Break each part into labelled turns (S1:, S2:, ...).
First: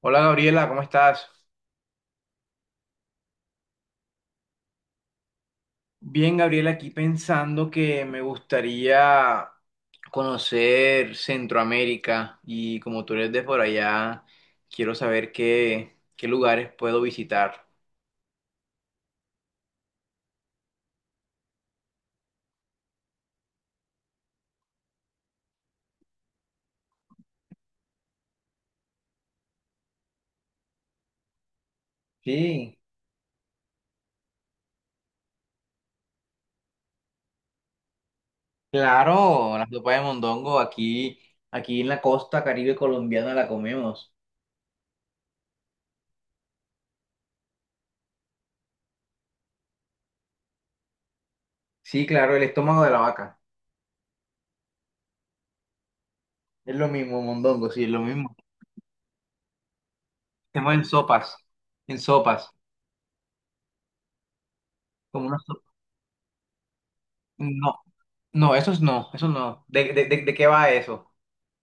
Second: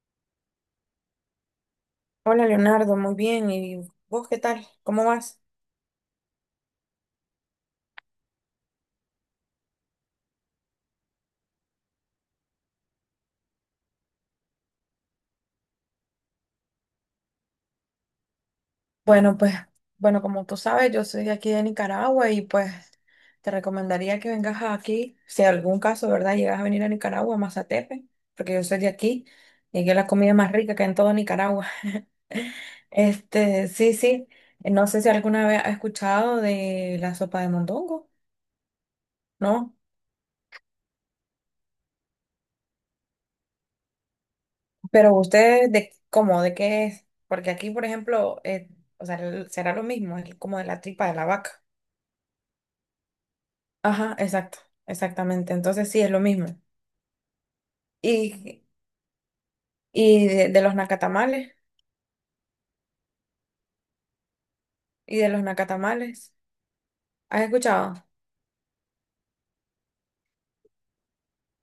S1: Hola Gabriela, ¿cómo estás?
S2: Hola Leonardo, muy bien. ¿Y vos qué tal? ¿Cómo vas?
S1: Bien, Gabriela, aquí pensando que me gustaría conocer Centroamérica y como tú eres de por allá, quiero saber qué lugares puedo visitar.
S2: Bueno, pues, bueno, como tú sabes, yo soy de aquí de Nicaragua y pues te recomendaría que vengas aquí, si en algún caso, ¿verdad? Llegas a venir a Nicaragua, a Mazatepe, porque yo soy de aquí y aquí es la comida más rica que hay en todo Nicaragua.
S1: Sí,
S2: Sí, sí, no sé si alguna vez has escuchado de la sopa de mondongo,
S1: claro, la
S2: ¿no?
S1: sopa de mondongo aquí, aquí en la costa Caribe colombiana la comemos.
S2: Pero ustedes, ¿de cómo? ¿De qué es? Porque aquí, por ejemplo, o sea, será lo mismo, es como de la tripa de la vaca.
S1: Sí, claro, el estómago de la vaca.
S2: Ajá, exacto, exactamente. Entonces sí, es lo mismo.
S1: Es lo mismo, mondongo, sí, es lo mismo.
S2: Y, y de
S1: Hacemos
S2: los
S1: en sopas,
S2: nacatamales,
S1: en sopas,
S2: y
S1: como
S2: de
S1: una
S2: los
S1: sopa.
S2: nacatamales, ¿has escuchado?
S1: No, esos no, esos no. ¿De qué va eso?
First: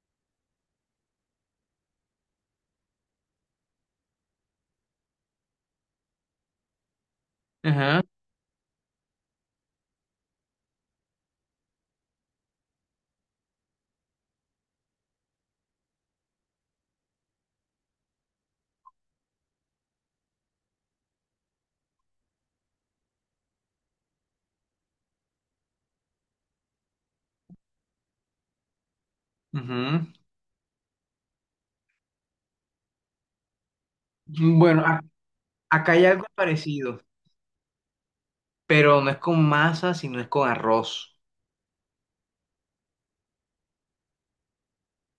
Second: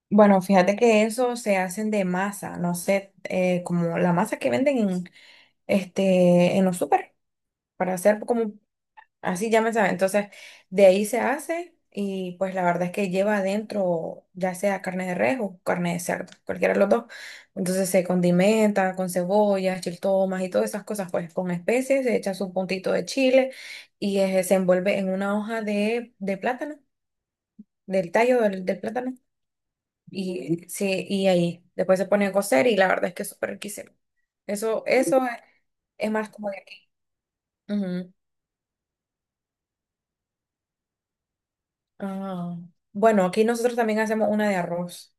S2: Bueno, fíjate que eso se hacen de masa, no sé, como la masa que venden en los súper, para
S1: Ajá,
S2: hacer como así ya me sabe. Entonces, de ahí se hace y pues la verdad es que lleva adentro ya sea carne de res o carne de cerdo, cualquiera de los dos. Entonces se condimenta con cebollas, chiltomas y todas esas cosas, pues con especies, se echa su puntito de chile y se envuelve en una hoja de plátano, del tallo del plátano.
S1: ujú.
S2: Y, sí, y ahí después se pone a cocer y la verdad es que es súper riquísimo.
S1: Bueno,
S2: Eso, eso
S1: acá hay
S2: es
S1: algo
S2: más como de aquí.
S1: parecido,
S2: Ujú.
S1: pero no es con masa, sino es con arroz.
S2: Ah. Bueno, aquí nosotros también hacemos una de arroz.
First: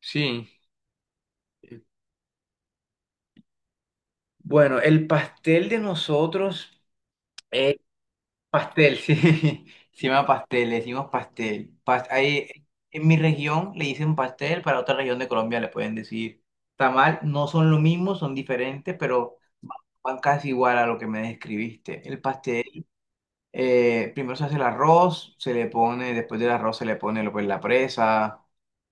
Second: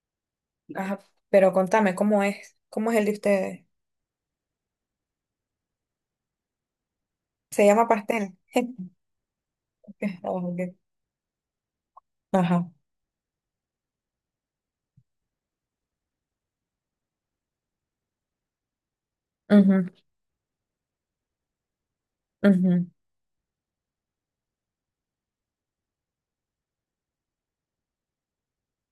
S1: Sí.
S2: Ajá, pero contame, ¿cómo es? ¿Cómo es el de ustedes?
S1: Bueno, el pastel de nosotros
S2: ¿Se
S1: es
S2: llama pastel?
S1: pastel, sí. Se llama
S2: Oh,
S1: pastel,
S2: ok.
S1: le decimos pastel. Ahí,
S2: Ajá.
S1: en mi región le dicen pastel, para otra región de Colombia le pueden decir tamal. No son lo mismo, son diferentes, pero
S2: Ujú,
S1: van casi igual a lo que me describiste. El pastel.
S2: ujú.
S1: Primero se hace el arroz, se le pone, después del arroz se le pone lo que es la presa,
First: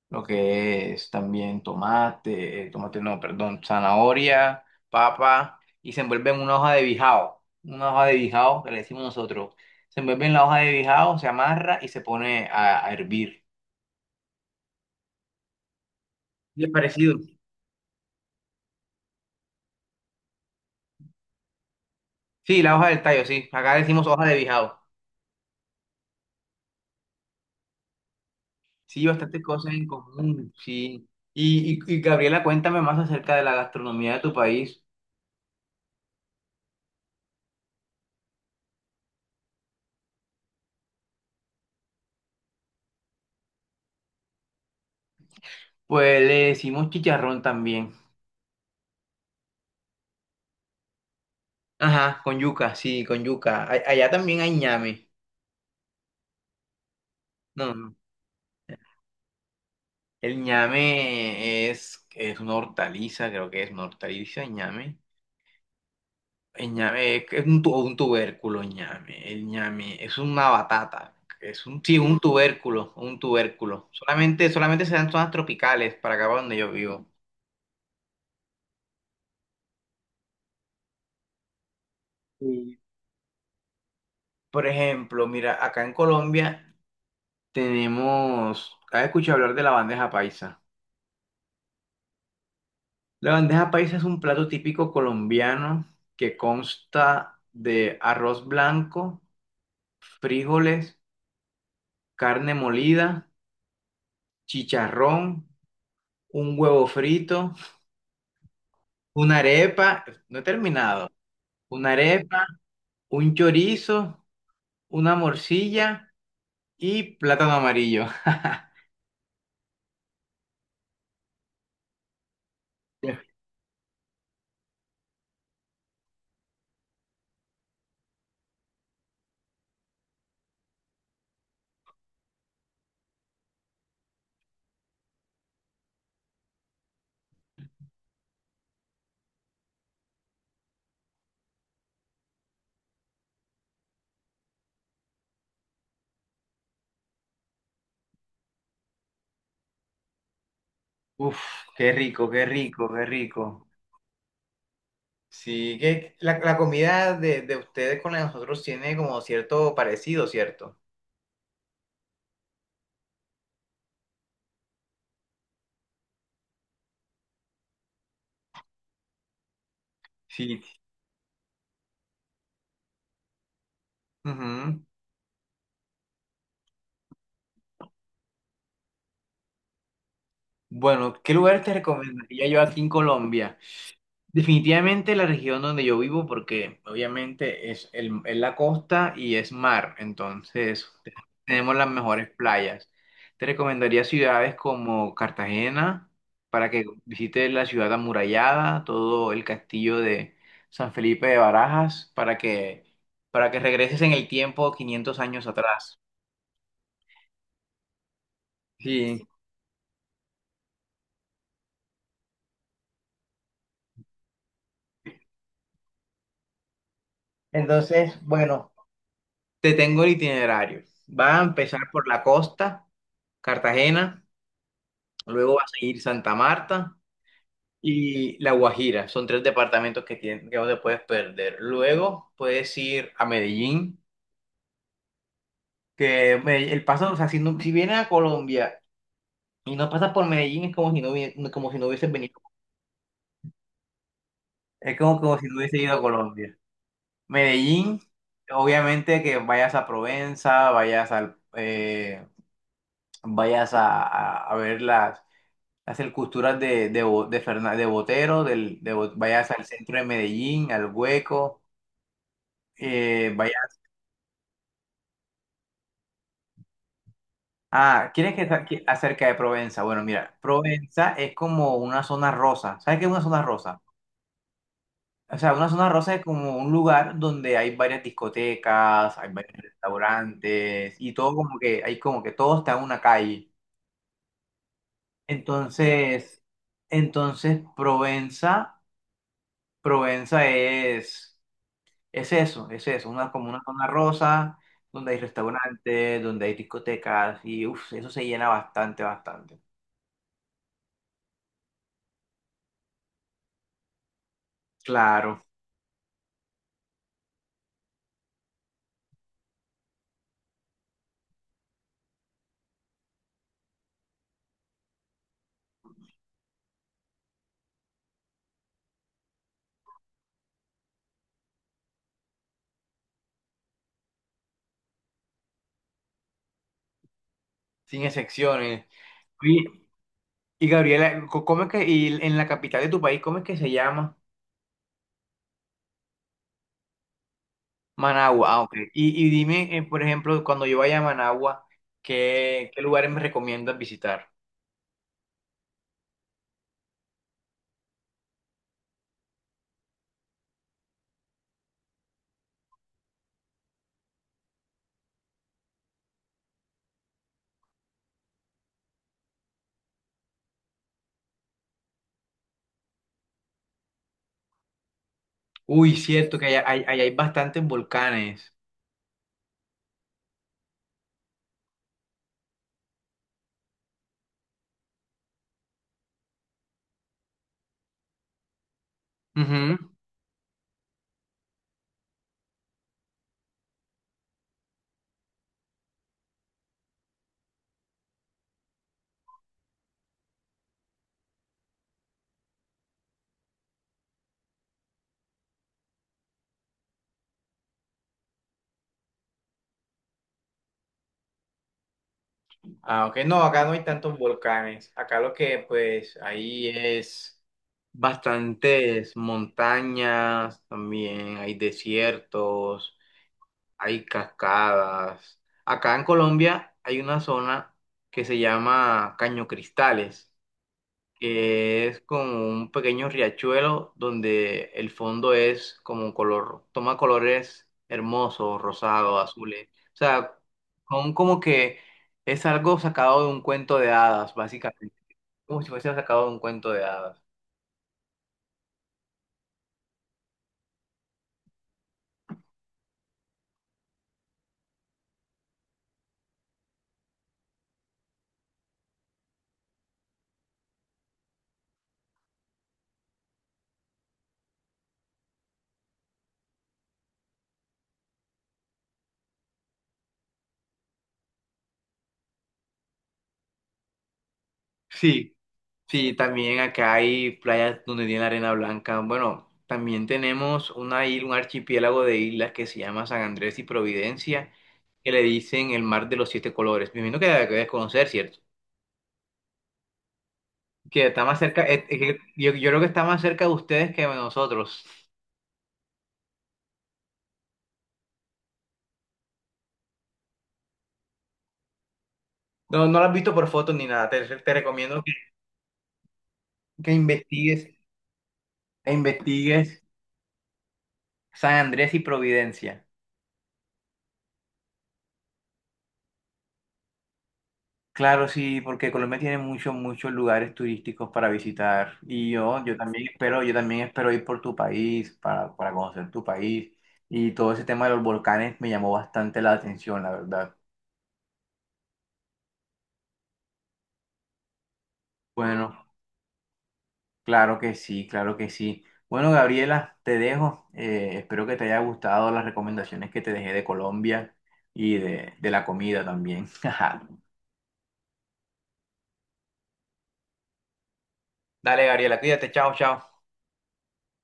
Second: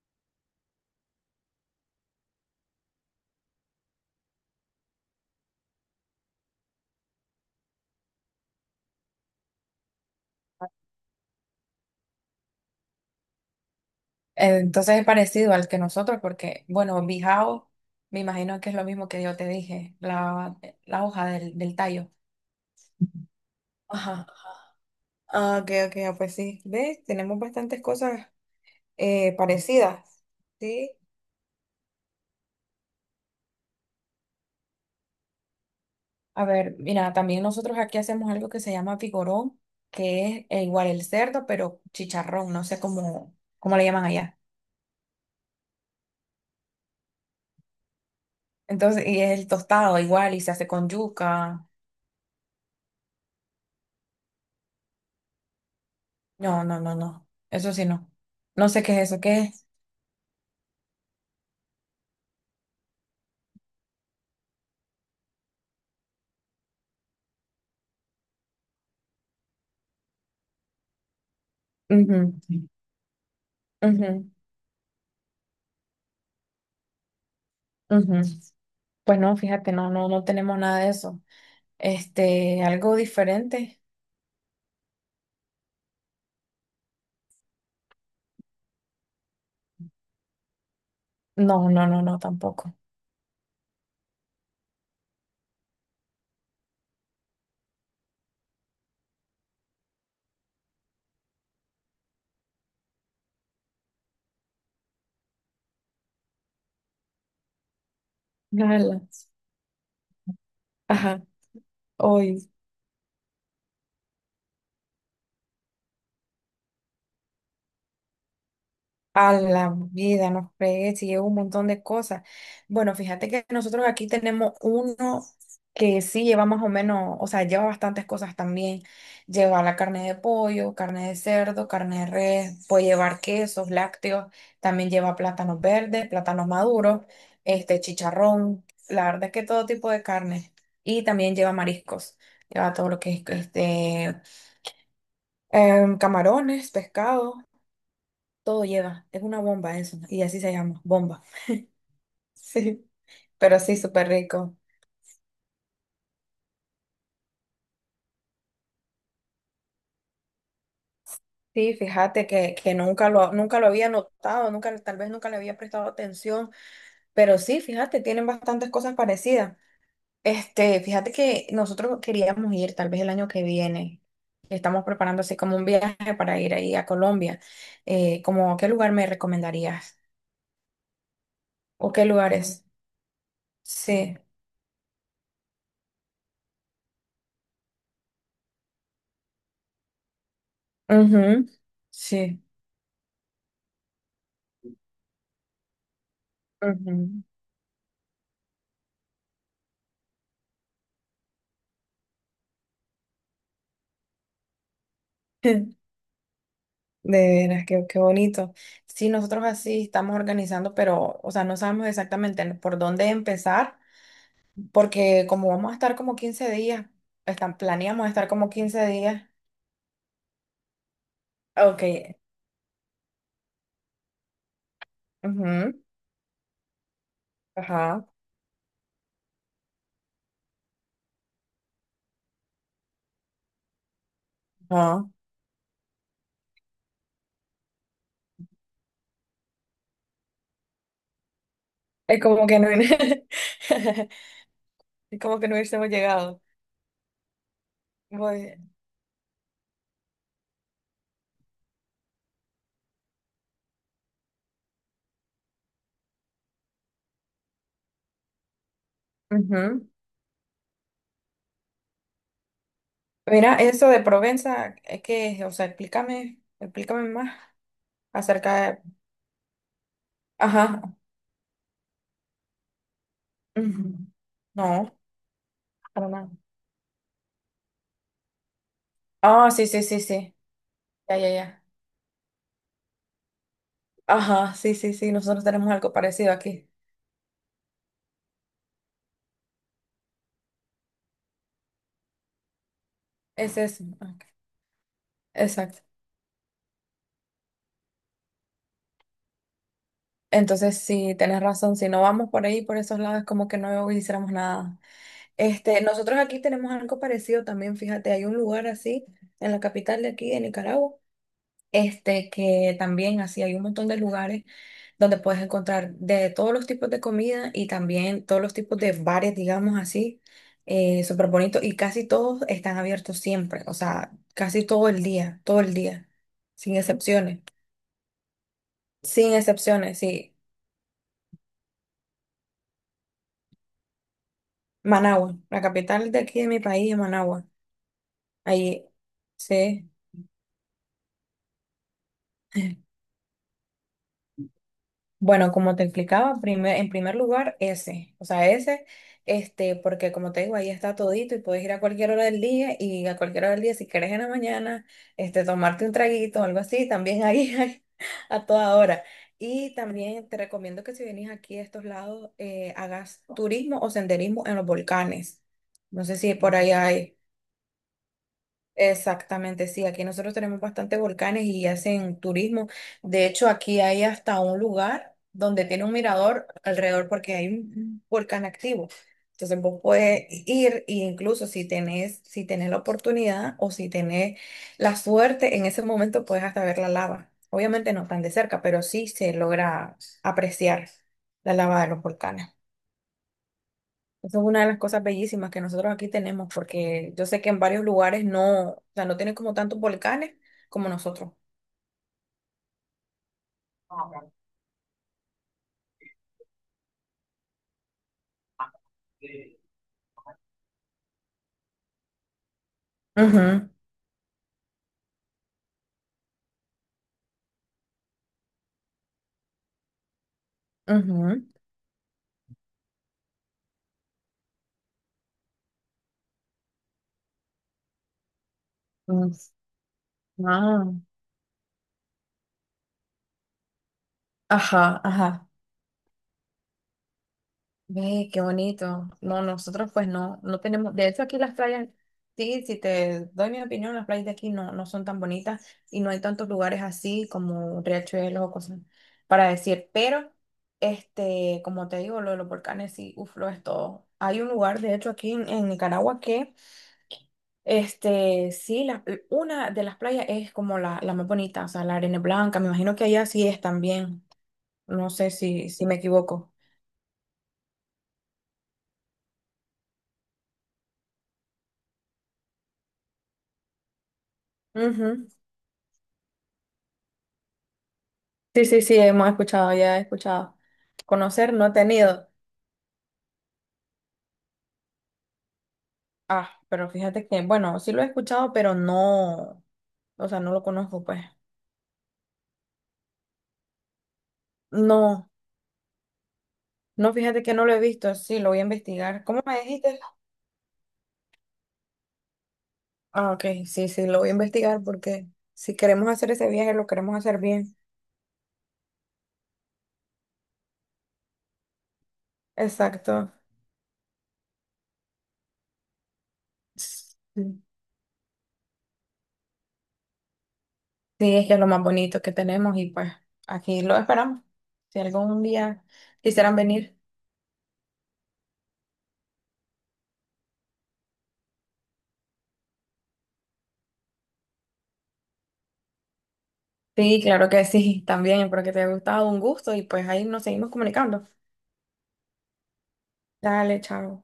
S1: lo que es también tomate, tomate no, perdón, zanahoria, papa, y se envuelve en una hoja de bijao, una hoja de bijao que le decimos nosotros. Se envuelve en la hoja de bijao, se amarra y se pone a hervir.
S2: Entonces es parecido al que nosotros,
S1: Y
S2: porque,
S1: es
S2: bueno,
S1: parecido.
S2: bijao, me imagino que es lo mismo que yo te dije, la hoja del tallo.
S1: Sí, la hoja del tallo, sí. Acá decimos
S2: Ajá.
S1: hoja de bijao.
S2: Ah, ok, ok, ah, pues sí. ¿Ves? Tenemos bastantes cosas
S1: Sí, bastantes cosas en
S2: parecidas.
S1: común,
S2: Sí.
S1: sí. Y Gabriela, cuéntame más acerca de la gastronomía de tu país.
S2: A ver, mira, también nosotros aquí hacemos algo que se llama pigorón, que es igual el cerdo, pero chicharrón, no sé cómo, cómo le llaman allá.
S1: Pues le decimos chicharrón también.
S2: Entonces, y es el tostado igual y se hace con yuca.
S1: Ajá, con yuca, sí, con yuca. Allá también hay ñame.
S2: No, no, no, no.
S1: No,
S2: Eso
S1: no.
S2: sí
S1: no.
S2: no. No sé qué es eso, ¿qué es?
S1: El ñame es una hortaliza, creo que es una hortaliza, el ñame. El ñame es un, un tubérculo, el ñame. El ñame es una batata. Es un, sí,
S2: Ujú,
S1: un tubérculo, un tubérculo.
S2: ujú,
S1: Solamente se dan en zonas tropicales para acá para donde yo vivo.
S2: ujú. Pues no, fíjate, no, no, no tenemos nada de eso.
S1: Y,
S2: Algo diferente.
S1: por ejemplo, mira, acá en Colombia tenemos, ¿has escuchado hablar de la bandeja paisa?
S2: No, no, no, no, tampoco.
S1: La bandeja paisa es un plato típico colombiano que consta de arroz blanco, frijoles, carne molida, chicharrón, un huevo frito,
S2: Nada.
S1: una arepa, no he terminado,
S2: Ajá.
S1: una arepa,
S2: Hoy.
S1: un chorizo, una morcilla y plátano amarillo.
S2: A la vida, nos fregué, sí, lleva un montón de cosas. Bueno, fíjate que nosotros aquí tenemos uno que sí lleva más o menos, o sea, lleva bastantes cosas también. Lleva la carne de pollo, carne de cerdo, carne de res, puede llevar quesos, lácteos, también lleva plátanos verdes, plátanos maduros, este chicharrón, la verdad es que todo tipo de carne. Y también lleva mariscos, lleva todo lo que es camarones, pescado. Todo lleva, es una bomba eso, ¿no? Y así se llama, bomba.
S1: Uf, qué rico, qué
S2: Sí,
S1: rico, qué
S2: pero
S1: rico.
S2: sí, súper rico.
S1: Sí, que la comida de ustedes con la de nosotros tiene como cierto parecido, ¿cierto?
S2: Sí, fíjate que, que nunca lo había notado, nunca, tal vez nunca le había prestado atención, pero sí, fíjate, tienen bastantes cosas parecidas.
S1: Sí.
S2: Fíjate que nosotros queríamos ir tal vez el año que viene.
S1: Ujú.
S2: Estamos preparando así como un viaje para ir ahí a Colombia. Como, ¿qué lugar me recomendarías?
S1: Bueno, ¿qué lugar te
S2: ¿O qué
S1: recomendaría yo
S2: lugares?
S1: aquí en Colombia?
S2: Sí.
S1: Definitivamente la región donde yo vivo, porque obviamente es, el, es la costa y es mar, entonces
S2: Ujú.
S1: tenemos las mejores
S2: Sí.
S1: playas. Te recomendaría ciudades como Cartagena, para que
S2: Ujú.
S1: visites la ciudad amurallada, todo el castillo de San Felipe de Barajas, para que regreses en el tiempo 500 años atrás.
S2: De veras, qué, qué bonito. Sí,
S1: Sí.
S2: nosotros así estamos organizando, pero, o sea, no sabemos exactamente por dónde empezar, porque como vamos a estar como 15 días, están, planeamos
S1: Entonces,
S2: estar como
S1: bueno.
S2: 15 días.
S1: Te tengo el itinerario. Va a empezar
S2: Ok.
S1: por la costa, Cartagena, luego va a
S2: Ujú.
S1: seguir Santa Marta
S2: Ajá.
S1: y La Guajira. Son tres departamentos que, que no te puedes perder. Luego puedes ir a Medellín,
S2: Ajá.
S1: que el paso, o sea, si, si vienes a Colombia y no pasas por Medellín es como si no, como si no hubieses
S2: Es
S1: venido.
S2: como que no,
S1: Es
S2: es
S1: como, como
S2: como
S1: si
S2: que no
S1: no hubieses
S2: hubiésemos
S1: ido a
S2: llegado.
S1: Colombia. Medellín,
S2: Voy-
S1: obviamente que vayas a Provenza, vayas al... vayas a, a ver las Hace el cultural Bo- de Botero, vayas al
S2: Ujú.
S1: centro de Medellín, al Hueco,
S2: Mira,
S1: vayas...
S2: eso de Provenza, es que, o sea, explícame, explícame más
S1: Ah, ¿quieres que
S2: acerca de...
S1: acerca de Provenza? Bueno, mira,
S2: Ajá.
S1: Provenza es como una zona rosa. ¿Sabes qué es una zona rosa?
S2: Ujú. No,
S1: O sea, una zona
S2: para
S1: rosa es
S2: nada.
S1: como un lugar donde hay varias discotecas, hay
S2: Ah,
S1: varios
S2: sí, sí, sí, sí.
S1: restaurantes y
S2: Ya, ya,
S1: todo como
S2: ya.
S1: que, hay como que todo está en una calle.
S2: Ajá, sí, sí, sí, nosotros tenemos algo parecido
S1: Entonces,
S2: aquí.
S1: entonces Provenza es eso, una, como
S2: Es
S1: una
S2: eso.
S1: zona
S2: Ok,
S1: rosa, donde hay
S2: exacto.
S1: restaurantes, donde hay discotecas, y uff, eso se llena bastante, bastante.
S2: Entonces, sí, tenés razón, si no vamos por ahí, por esos lados, es como que no hiciéramos nada.
S1: Claro,
S2: Nosotros aquí tenemos algo parecido también, fíjate, hay un lugar así en la capital de aquí, de Nicaragua, que también así hay un montón de lugares donde puedes encontrar de todos los tipos de comida y también todos los tipos de bares, digamos así, súper bonitos y casi todos están abiertos siempre, o sea, casi todo el día, sin excepciones,
S1: sin excepciones.
S2: sin
S1: Y,
S2: excepciones, sí.
S1: y Gabriela, ¿cómo es que, y en la capital de tu país, cómo es que se llama?
S2: Managua, la capital de aquí de mi país es Managua,
S1: Managua, ah, ok.
S2: ahí,
S1: Y dime,
S2: sí.
S1: por ejemplo, cuando yo vaya a Managua, ¿qué lugares me recomiendas visitar?
S2: Bueno, como te explicaba, en primer lugar, ese, o sea, ese, porque como te digo, ahí está todito y puedes ir a cualquier hora del día y a cualquier hora del día, si quieres en la mañana, tomarte un traguito o algo así, también ahí hay a toda hora. Y también te recomiendo que si venís aquí a estos lados, hagas turismo o senderismo en los volcanes.
S1: Uy,
S2: No sé si
S1: cierto, que
S2: por ahí
S1: allá hay
S2: hay.
S1: bastantes volcanes.
S2: Exactamente, sí, aquí nosotros tenemos bastantes volcanes y hacen turismo. De hecho, aquí hay hasta un lugar donde tiene un mirador alrededor porque hay un volcán activo. Entonces
S1: Ujú.
S2: vos puedes ir e incluso si tenés, si tenés la oportunidad o si tenés la suerte, en ese momento puedes hasta ver la lava. Obviamente no tan de cerca, pero sí se logra apreciar la lava de los volcanes. Eso es una de las cosas bellísimas que nosotros aquí tenemos, porque yo sé que en varios lugares no, o sea, no tienen como tantos volcanes como nosotros.
S1: Ah, ok, no, acá no hay tantos volcanes. Acá lo que pues ahí es bastantes montañas, también hay desiertos,
S2: Ujú,
S1: hay cascadas. Acá en Colombia hay una zona que se llama Caño Cristales
S2: ujú,
S1: que es como un pequeño riachuelo donde el fondo es como un color, toma colores hermosos, rosados,
S2: mm,
S1: azules. O sea,
S2: ah,
S1: son como que es algo sacado de un cuento de hadas, básicamente.
S2: ajá, ajá.
S1: Como si fuese sacado de un cuento de hadas.
S2: Ve, qué bonito. No, nosotros pues no, no tenemos, de hecho aquí las playas, sí, si te doy mi opinión, las playas de aquí no, no son tan bonitas y no hay tantos lugares así como riachuelos o cosas para decir, pero como te digo, lo de los volcanes sí, uf, lo es todo. Hay un lugar, de hecho, aquí en Nicaragua que, sí, una de las playas es como la más bonita, o sea, la arena es blanca, me imagino que allá sí es también, no sé
S1: Sí,
S2: si me
S1: sí,
S2: equivoco.
S1: también acá hay playas donde tiene la arena blanca. Bueno, también tenemos una isla, un archipiélago de islas que se llama San Andrés y Providencia, que le
S2: Ujú.
S1: dicen el mar de los siete colores. Me imagino que la debes conocer, ¿cierto?
S2: Sí, sí, sí, hemos escuchado, ya he escuchado.
S1: Que está más
S2: Conocer
S1: cerca,
S2: no he
S1: que
S2: tenido.
S1: yo creo que está más cerca de ustedes que de nosotros.
S2: Ah, pero fíjate que, bueno, sí lo he escuchado, pero no, o sea, no lo conozco, pues.
S1: No, no lo has visto por fotos ni nada. Te recomiendo
S2: No,
S1: que
S2: no, fíjate que no
S1: investigues,
S2: lo he visto, sí, lo voy a
S1: e
S2: investigar. ¿Cómo me
S1: investigues
S2: dijiste?
S1: San Andrés y Providencia.
S2: Ah, ok, sí, sí, lo voy a investigar porque si queremos hacer ese viaje, lo queremos hacer bien.
S1: Claro, sí, porque Colombia tiene muchos, muchos lugares turísticos para visitar.
S2: Exacto.
S1: Yo también espero ir por tu país, para conocer tu país.
S2: Sí,
S1: Y todo
S2: sí,
S1: ese tema de los volcanes me llamó bastante la atención, la verdad.
S2: es que es lo más bonito que tenemos y pues aquí lo esperamos. Si algún
S1: Bueno.
S2: día quisieran venir.
S1: Claro que sí, claro que sí. Bueno, Gabriela, te dejo. Espero que te haya gustado las recomendaciones que te dejé de Colombia y de la comida también.
S2: Sí, claro que sí, también, espero que te haya gustado, un gusto y pues ahí nos seguimos comunicando.
S1: Dale, Gabriela, cuídate, chao, chao.
S2: Dale, chao.